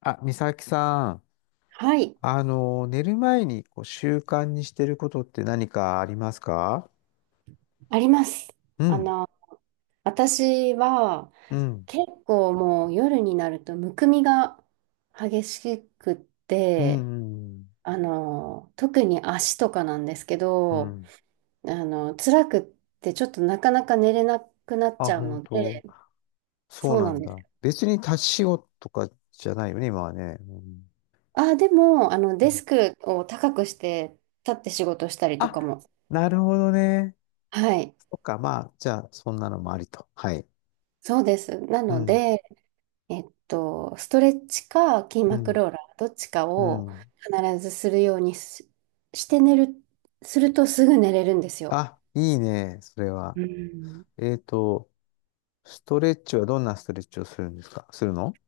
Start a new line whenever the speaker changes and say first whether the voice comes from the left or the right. left: あ、美咲さん、
right: はい、
left: 寝る前にこう習慣にしてることって何かありますか？
right: あります。
left: う
right: あ
left: ん、
right: の、私は
left: うん、
right: 結構もう夜になるとむくみが激しくっ
left: うん、
right: て、
left: うん、
right: 特に足とかなんですけ
left: う
right: ど、
left: ん。
right: 辛くってちょっとなかなか寝れなくなっち
left: あ、
right: ゃう
left: 本
right: の
left: 当、
right: で。
left: そう
right: そう
left: な
right: なん
left: ん
right: です。
left: だ。別に立ち仕事とかじゃないよね、今はね。うん
right: あ、でも、
left: う
right: デ
left: ん。
right: スクを高くして立って仕事したりとか
left: あ、
right: も。
left: なるほどね。
right: はい、
left: そっか、まあ、じゃあ、そんなのもありと。はい。
right: そうです。な
left: う
right: の
left: ん、
right: で、ストレッチか筋
left: う
right: 膜
left: ん、
right: ローラー、どっちか
left: う
right: を
left: ん。
right: 必ずするようにし、して寝る、するとすぐ寝れるんですよ。
left: あ、いいね、それは。
right: うん。
left: えっと、ストレッチはどんなストレッチをするんですかするの？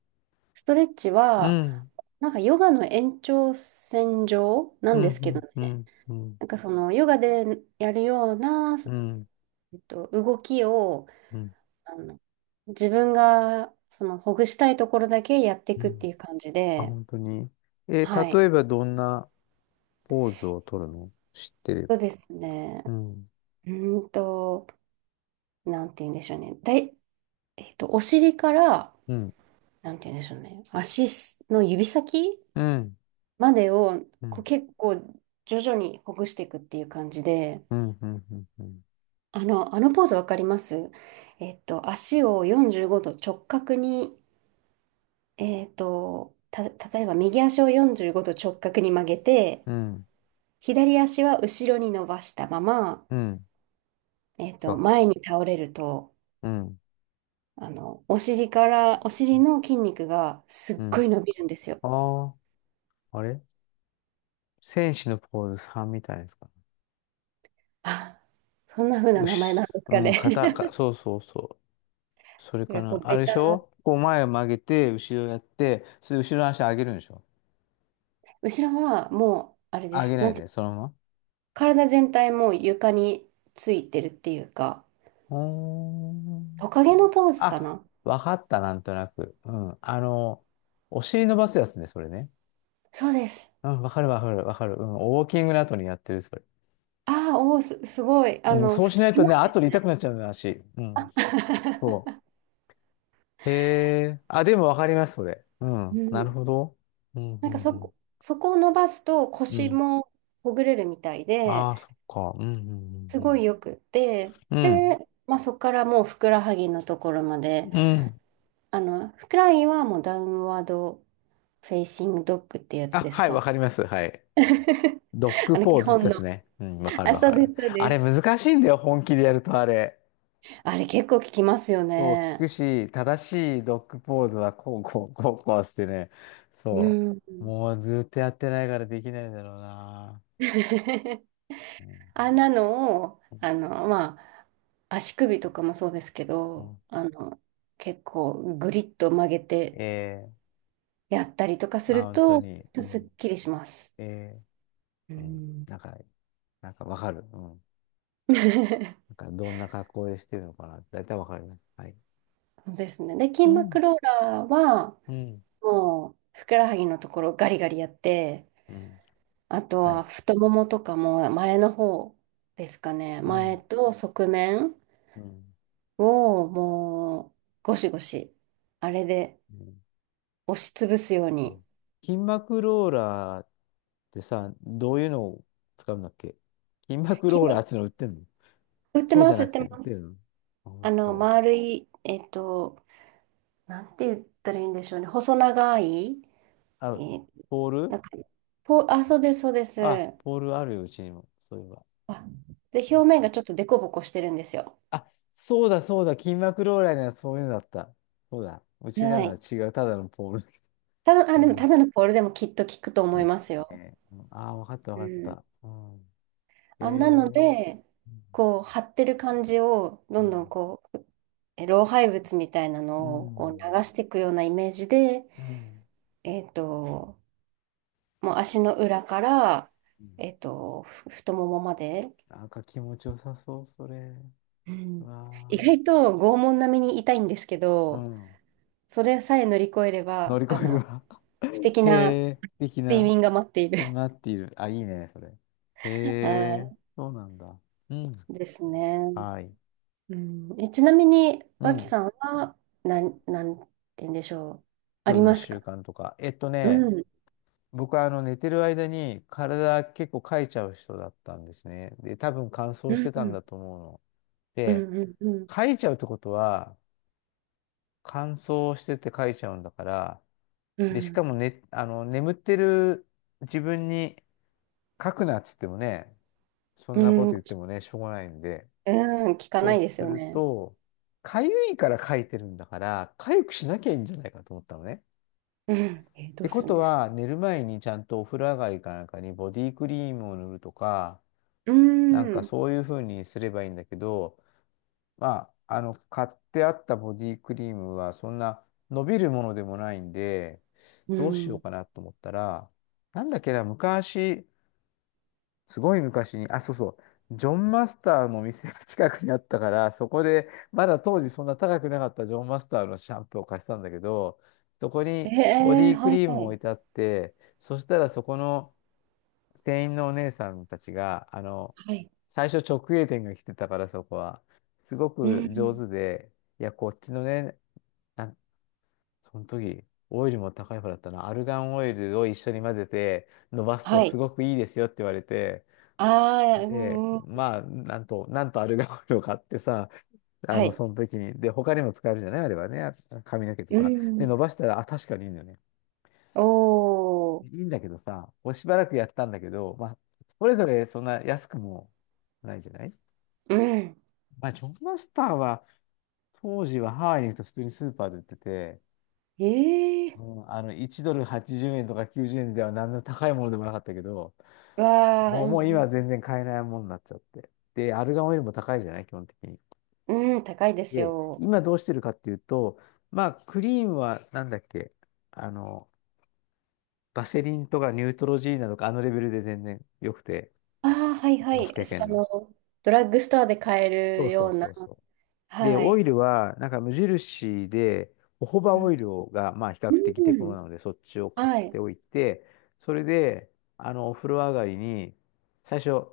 right: ストレッチ
left: う
right: は、
left: ん。
right: なんかヨガの延長線上な
left: う
right: んですけど
left: ん、う
right: ね、
left: ん、うん、
right: なんかそのヨガでやるような、
left: うん、
right: 動きを、
left: うん、
right: あの、自分がそのほぐしたいところだけやってい
left: う
right: くって
left: ん。
right: いう感じ
left: あ、
right: で。
left: 本当に。
right: はい。
left: 例えばどんなポーズを取るの知ってれば。
right: そうですね。
left: うん、
right: うーんと、なんて言うんでしょうね。だえっと、お尻から、
left: うん、
right: なんて言うんでしょうね、足の指先
left: うん、
right: までを
left: う
right: こう
left: ん、
right: 結構徐々にほぐしていくっていう感じで。
left: うん、うん、うん、
right: あのポーズわかります？足を45度直角に、例えば右足を45度直角に曲げて、
left: うん、
right: 左足は後ろに伸ばしたまま、
left: うん、あ、
right: 前に倒れると、
left: うん、
right: お尻から、お尻の筋肉がす
left: う
right: っご
left: ん。
right: い伸びるんですよ。
left: ああ、あれ戦士のポーズさんみたいですか？
right: あ、そんな風な
left: う
right: 名前
left: し、
right: なんです
left: う
right: か
left: ん、
right: ね。
left: 肩、か、そうそうそう。それ
right: なん
left: か
right: かこ
left: な。
right: う、
left: あれでしょこう前を曲げて、後ろやって、それ後ろの足上げるんでしょ？
right: 後ろはもう、あれで
left: 上げ
right: す。
left: な
right: な
left: い
right: んてい
left: で、
right: う、
left: そのまま。
right: 体全体もう床についてるっていうか、
left: うーん、
right: トカゲのポーズか
left: あ、
right: な。
left: わかった、なんとなく。うん。お尻伸ばすやつね、それね。
right: そうです。
left: うん、わかるわかるわかる。うん、ウォーキングの後にやってる、それ。
right: ああ、おお、すごい。
left: うん、そう
right: 聞
left: しない
right: き
left: と
right: ま
left: ね、
right: す
left: 後で痛く
right: ね。
left: なっちゃうんだし。足うん。そ う。へえ。あ、でもわかります、それ。う
right: う
left: ん。なる
right: ん。
left: ほど。うん、う
right: なんか
left: ん、
right: そ
left: うん。
right: こ、そこを伸ばすと
left: う
right: 腰
left: ん。
right: もほぐれるみたい
left: あ
right: で、
left: あ、そっか。うん、うん、
right: す
left: う
right: ご
left: ん。
right: いよくって、
left: うん。
right: で、まあ、そこからもうふくらはぎのところまで、
left: うん。うん、
right: フライはもうダウンワードフェイシングドッグってやつ
left: あ、
right: です
left: はい、わ
right: か？
left: かります。はい。ドッグポー
right: 基
left: ズ
right: 本
left: で
right: の。
left: すね。うん、わかる
right: あ、
left: わ
right: そ
left: か
right: うで
left: る。
right: す、そう
left: あ
right: で
left: れ
right: す。
left: 難しいんだよ、本気でやるとあれ。
right: あれ結構聞きますよ
left: そう、聞
right: ね。
left: くし、正しいドッグポーズはこう、こう、こう、こうしてね。
right: う
left: そ
right: ん。
left: う。もうずっとやってないからできないんだろうな。うんうん
right: あんなのを、あの、まあ、足首とかもそうですけ
left: う
right: ど、
left: ん、
right: 結構グリッと曲げて
left: ええ、
right: やったりとかす
left: あ、
right: る
left: 本当
right: と、
left: に。う
right: すっ
left: ん、
right: きりします。
left: ええ、
right: う
left: うん、
right: ん。
left: なんか、なんかわかる。うん。なん かどんな格好でしてるのかな。だいたいわかります。はい。
right: そうですね。で、筋
left: う
right: 膜
left: ん。
right: ローラーは、
left: うん。
right: もう、ふくらはぎのところガリガリやって、
left: うん。
right: あと
left: は
right: は
left: い。
right: 太ももとかも前の方ですかね。
left: う
right: 前
left: ん。
right: と側面
left: うん。
right: をもうゴシゴシ、あれで
left: うん。
right: 押しつぶすよう
left: そ
right: に。
left: う、筋膜ローラーってさ、どういうのを使うんだっけ？筋膜
right: 筋
left: ローラー
right: 膜、
left: っていうの売ってんの？
right: 売って
left: そうじ
right: ま
left: ゃ
right: す、
left: な
right: 売っ
left: く
right: て
left: て売っ
right: ま
left: てる
right: す。
left: の？あ、本当。
right: 丸い、なんて言ったらいいんでしょうね。細長い、え
left: あ、
right: ー
left: ポー
right: な
left: ル、
right: んか、そうです、そうです。
left: あ、ポールあるよ、うちにも。そういえば。
right: あ、で、
left: あっ
right: 表面
left: た。
right: がちょっとデコボコしてるんですよ。
left: あ、そうだ、そうだ。筋膜ローラーにはそういうのだった。そうだ。うち
right: は
left: なのは
right: い。
left: 違う。ただのポールだけ
right: ただ、あ、
left: ど。
right: で
left: う
right: もた
left: ん。
right: だのポールでもきっと効くと思い
left: ね、
right: ま
left: き
right: す
left: つ
right: よ。
left: ね。うん、ああ、わかった、
right: う
left: わかっ
right: ん。
left: た。うん。え
right: あ、なの
left: ー。
right: で、
left: う
right: こう、張ってる感じを、どんどん
left: ん。
right: こう、老廃物みたいな
left: う
right: のをこう流
left: ん。
right: していくようなイメージで、
left: うん。うん。
right: えっと、もう足の裏から、
left: うん、
right: 太ももまで、
left: なんか気持ちよさそう、それ。
right: う
left: う
right: ん、意
left: わ
right: 外と拷問並みに痛いんですけ
left: あ。う
right: ど、
left: ん。
right: それさえ乗り越えれ
left: 乗
right: ば、
left: り越えるわ。
right: 素敵
left: へ
right: な
left: え、素敵
right: 睡
left: な。
right: 眠が待っている。
left: で待っている。あ、いいね、それ。へ
right: は
left: え、そうなんだ。うん。
right: いですね。
left: はい。
right: うん、ちなみに、
left: う
right: 脇
left: ん。
right: さんは、なんて言うんでしょう。あ
left: 夜
right: り
left: の
right: ますか？
left: 習慣とか。
right: うん
left: 僕は寝てる間に体結構かいちゃう人だったんですね。で、多分乾燥
right: う
left: し
right: ん
left: て
right: う
left: たん
right: ん
left: だと思うの。
right: う
left: で、
right: んうん、
left: かいちゃうってことは、乾燥しててかいちゃうんだから、
right: う
left: で、しか
right: ん
left: もね、眠ってる自分に書くなっつってもね、そ
right: う
left: んなこと言
right: ん
left: って
right: き
left: もね、しょうがないんで、
right: うん聞か
left: そ
right: な
left: う
right: いです
left: す
right: よ
left: る
right: ね。
left: と、かゆいから書いてるんだから、かゆくしなきゃいいんじゃないかと思ったのね。っ
right: うん、ど
left: て
right: うす
left: こ
right: るん
left: と
right: ですか？
left: は、寝る前にちゃんとお風呂上がりかなんかにボディクリームを塗るとか、
right: う
left: なんか
right: ん、
left: そういうふうにすればいいんだけど、まあ、買ってあったボディクリームは、そんな伸びるものでもないんで、
right: う
left: どうしよう
right: ん。
left: かなと思ったら、なんだっけな、昔、すごい昔に、あ、そうそう、ジョンマスターの店が近くにあったから、そこで、まだ当時そんな高くなかったジョンマスターのシャンプーを貸したんだけど、そこ
right: え
left: にボデ
right: ー、
left: ィク
right: はい
left: リーム
right: は
left: も置
right: い。
left: いてあって、そしたらそこの、店員のお姉さんたちが、
right: はい。
left: 最初直営店が来てたからそこは、すご
right: う
left: く上
right: ん、
left: 手で、いや、こっちのね、なんその時、オイルも高い方だったな、アルガンオイルを一緒に混ぜて伸ばすと
right: は
left: す
right: い。
left: ごくいいですよって言われて、
right: ああ、う
left: で、
right: ん、うん。
left: まあ、なんと、なんとアルガンオイルを買ってさ、
right: はい。
left: その時に、で、他にも使えるじゃないあればね、あ、髪の毛と
right: う
left: か。で、
right: ん。
left: 伸ばしたら、あ、確かにいいんだよね。
right: お
left: い
right: ー、
left: いんだけどさ、こうしばらくやったんだけど、まあ、それぞれそんな安くもないじゃない。
right: うん。
left: まあ、ジョンマスターは、当時はハワイに行くと普通にスーパーで売ってて、
right: ええ
left: うん、1ドル80円とか90円では何の高いものでもなかったけど、
right: ー、わあ、
left: も
right: う
left: う、もう今
right: ん
left: は全然買えないものになっちゃって。で、アルガンオイルも高いじゃない基本的に。
right: うん。うん、高いです
left: で、
right: よ。
left: 今どうしてるかっていうと、まあ、クリームはなんだっけ、あの、バセリンとかニュートロジーナとかあのレベルで全然良くて、
right: ああ、はいは
left: 5、
right: い。
left: 600
right: あ
left: んの。
right: の、ドラッグストアで買え
left: そう
right: る
left: そ
right: よ
left: う
right: うな。
left: そうそう。で、
right: は
left: オイ
right: い。
left: ルは、なんか無印で、ホホバオイルが、まあ、比較
right: う
left: 的手頃
right: ん、
left: なので、そっちを買っ
right: は
left: て
right: い。
left: おいて、それで、お風呂上がりに、最初、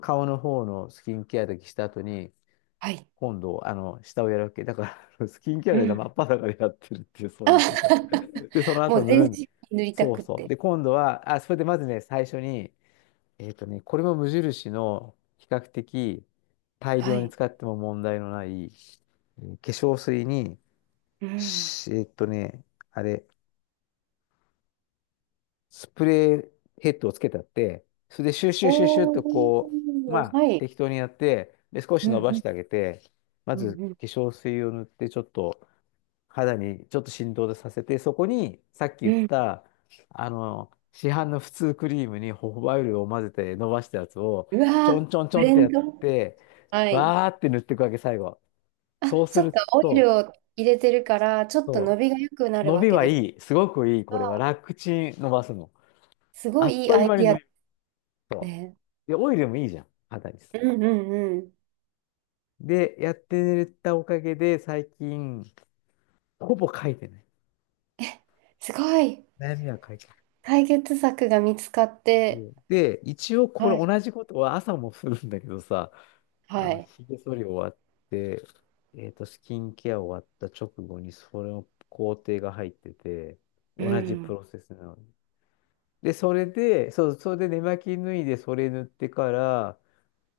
left: 顔の方のスキンケアだけした後に、
right: はい。
left: 今度、下をやるわけ。だから、スキンケア
right: う
left: で真
right: ん。
left: っ裸でやってるっていう、そうい
right: あ。
left: う状態。で、その
right: も
left: 後
right: う
left: 塗
right: 全
left: る
right: 身
left: ん。
right: に塗りた
left: そう
right: くっ
left: そう。
right: て。
left: で、今度は、あ、それでまずね、最初に、これも無印の比較的大
right: は
left: 量に
right: い。
left: 使っても問題のない、化粧水に、
right: うん。
left: しえっとね、あれ、スプレーヘッドをつけたって、それでシューシューシューシュー
right: お
left: とこう、ま
right: ー、
left: あ
right: はい。
left: 適当にやって、で、少し
right: う
left: 伸ばし
right: ん、
left: てあげて、ま
right: うん、う
left: ず
right: ん、うん。
left: 化粧水を塗ってちょっと肌にちょっと振動でさせて、そこにさっき言
right: う
left: っ
right: ん。
left: た、市販の普通クリームにホホバイルを混ぜて伸ばしたやつを、
right: う
left: ち
right: わ
left: ょ
right: ー、
left: んちょんち
right: ブ
left: ょんっ
right: レ
left: てや
right: ン
left: っ
right: ド。
left: て、
right: はい。
left: バーって塗っていくわけ、最後。
right: あ、
left: そうす
right: そっか、
left: る
right: オイル
left: と、
right: を入れてるから、ちょっと
left: そ
right: 伸びが良くな
left: う、
right: る
left: 伸
right: わ
left: び
right: け
left: は
right: です
left: いい。すごくいい。これは
right: が、
left: 楽ちん伸ばすの。
right: すご
left: あっ
right: いいい
left: とい
right: ア
left: う
right: イ
left: 間に
right: ディア
left: 伸
right: で
left: びると。
right: すね。
left: で、オイルもいいじゃん、肌に。
right: うん、うん、うん。
left: で、やってたおかげで、最近、ほぼ書いてない。
right: すごい、
left: 悩みは書ないて、
right: 解決策が見つかっ
left: う
right: て、
left: んで、一応こ
right: は
left: れ
right: い。
left: 同じことは朝もするんだけどさ、
right: はい。
left: ひげ剃り終わって、スキンケア終わった直後にそれの工程が入ってて、
right: う
left: 同じプ
right: ん。
left: ロセスなの。で、それで、そう、それで寝巻き脱いでそれ塗ってから、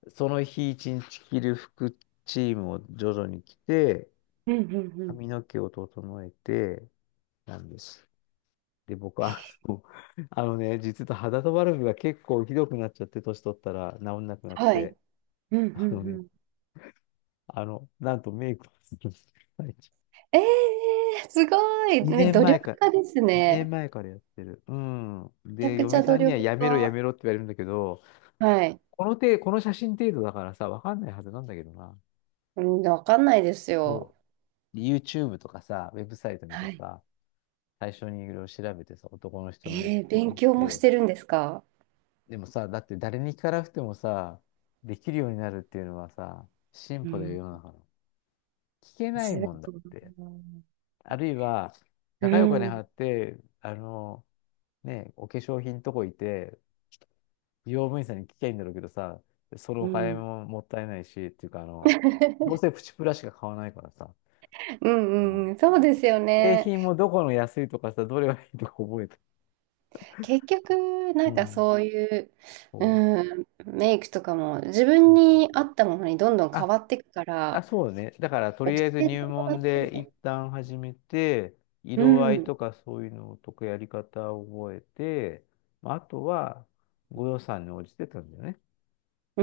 left: その日一日着る服チームを徐々に着て、
right: うん、うん、うん。
left: 髪の毛を整えて、なんです。で、僕は、あの あのね、実は肌とバルブが結構ひどくなっちゃって、年取ったら治んなくなっ
right: はい。
left: て、
right: うん、う
left: あの
right: ん、う
left: ね、
right: ん。
left: なんとメイクをするんです。最近
right: ええ、すごい。ね、
left: 2
right: 努
left: 年前
right: 力
left: から、
right: 家です
left: 2
right: ね。
left: 年前からやってる。うん。
right: めちゃ
left: で、
right: くち
left: 嫁
right: ゃ
left: さ
right: 努
left: んには
right: 力
left: やめろや
right: 家。
left: めろって言われるんだけど、
right: はい。
left: この写真程度だからさ、わかんないはずなんだけどな。
right: うん、わかんないです
left: そ
right: よ。
left: う。YouTube とかさ、ウェブサイト見て
right: はい。
left: さ、最初にいろいろ調べてさ、男の人のメイクって
right: 勉
left: 見
right: 強もし
left: て、
right: てるんですか？
left: でもさ、だって誰に聞かなくてもさ、できるようになるっていうのはさ、進
right: う
left: 歩だよ、
right: ん。
left: 世の中の。聞けない
right: す
left: もんだ
right: ご
left: っ
right: い。
left: て。あるいは、
right: う
left: 高いお金払
right: ん。
left: って、ね、お化粧品とこ行って、美容部員さんに聞きゃいいんだろうけどさ、その
right: う
left: お金
right: ん。
left: ももったいないし、っていうか、どうせプチプラしか買わないからさ、
right: う
left: う
right: んう
left: ん、
right: ん、そうですよ
left: 製
right: ね。
left: 品もどこの安いとかさ、どれがいいとか覚えて。
right: 結局、な
left: う
right: んか
left: ん。
right: そういう、
left: そう
right: うん、メイクとかも自分
left: そうそう
right: に合
left: そう。
right: ったものにどんどん変
left: あ
right: わっていくか
left: あ、
right: ら、
left: そうね。だから、と
right: 教
left: りあえず
right: えて
left: 入
right: もら
left: 門
right: って
left: で一
right: も、
left: 旦始めて、
right: う
left: 色合い
right: ん、
left: とかそういうのとかやり方を覚えて、まあ、あとは、ご予算に応じてたんだよね。
right: う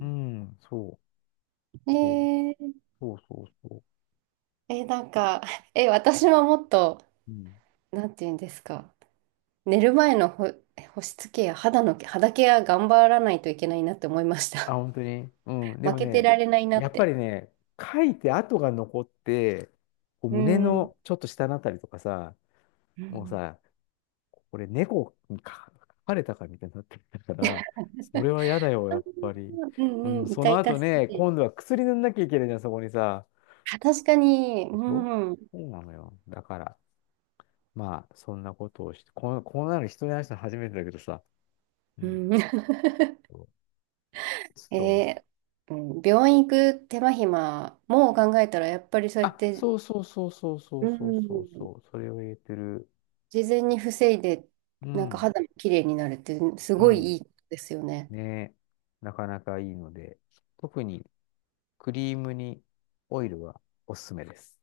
left: うん、そう、そう、
right: え
left: そうそうそ
right: え、なんか、私はもっと、
left: う。うん。
right: なんて言うんですか、寝る前の保湿ケア、肌ケア頑張らないといけないなって思いまし
left: あ、
right: た。
left: 本当にうん。で
right: 負
left: も
right: けて
left: ね、
right: られないな
left: や
right: っ
left: っぱ
right: て。
left: りね、書いて跡が残って、こう
right: う
left: 胸
right: ん。うん。
left: のちょっと下のあたりとかさ、もうさ、これ猫にか書かれたかみたいになってきたから、それは嫌だよ、やっぱり。
right: う
left: う
right: ん
left: ん、
right: うん、
left: そ
right: 痛
left: の後
right: 々し
left: ね、
right: い。
left: 今度は薬塗んなきゃいけないじゃん、そこにさ。
right: あ確かに、
left: でしょ？
right: うん。
left: そうなのよ。だから、まあ、そんなことをして、こんなの人に話したの初めてだけどさ。う
right: う
left: ん、
right: ん、
left: そう、 そうなの。
right: えーうん、病院行く手間暇も考えたら、やっぱりそうやっ
left: あ、
right: て、
left: そうそうそうそうそ
right: う
left: うそうそう
right: ん、
left: そう、それを言えてる。
right: 事前に防いで、
left: う
right: なんか
left: ん、
right: 肌も綺麗になるって、す
left: う
right: ごいい
left: ん。
right: いことですよね。
left: ねえ、なかなかいいので、特にクリームにオイルはおすすめです。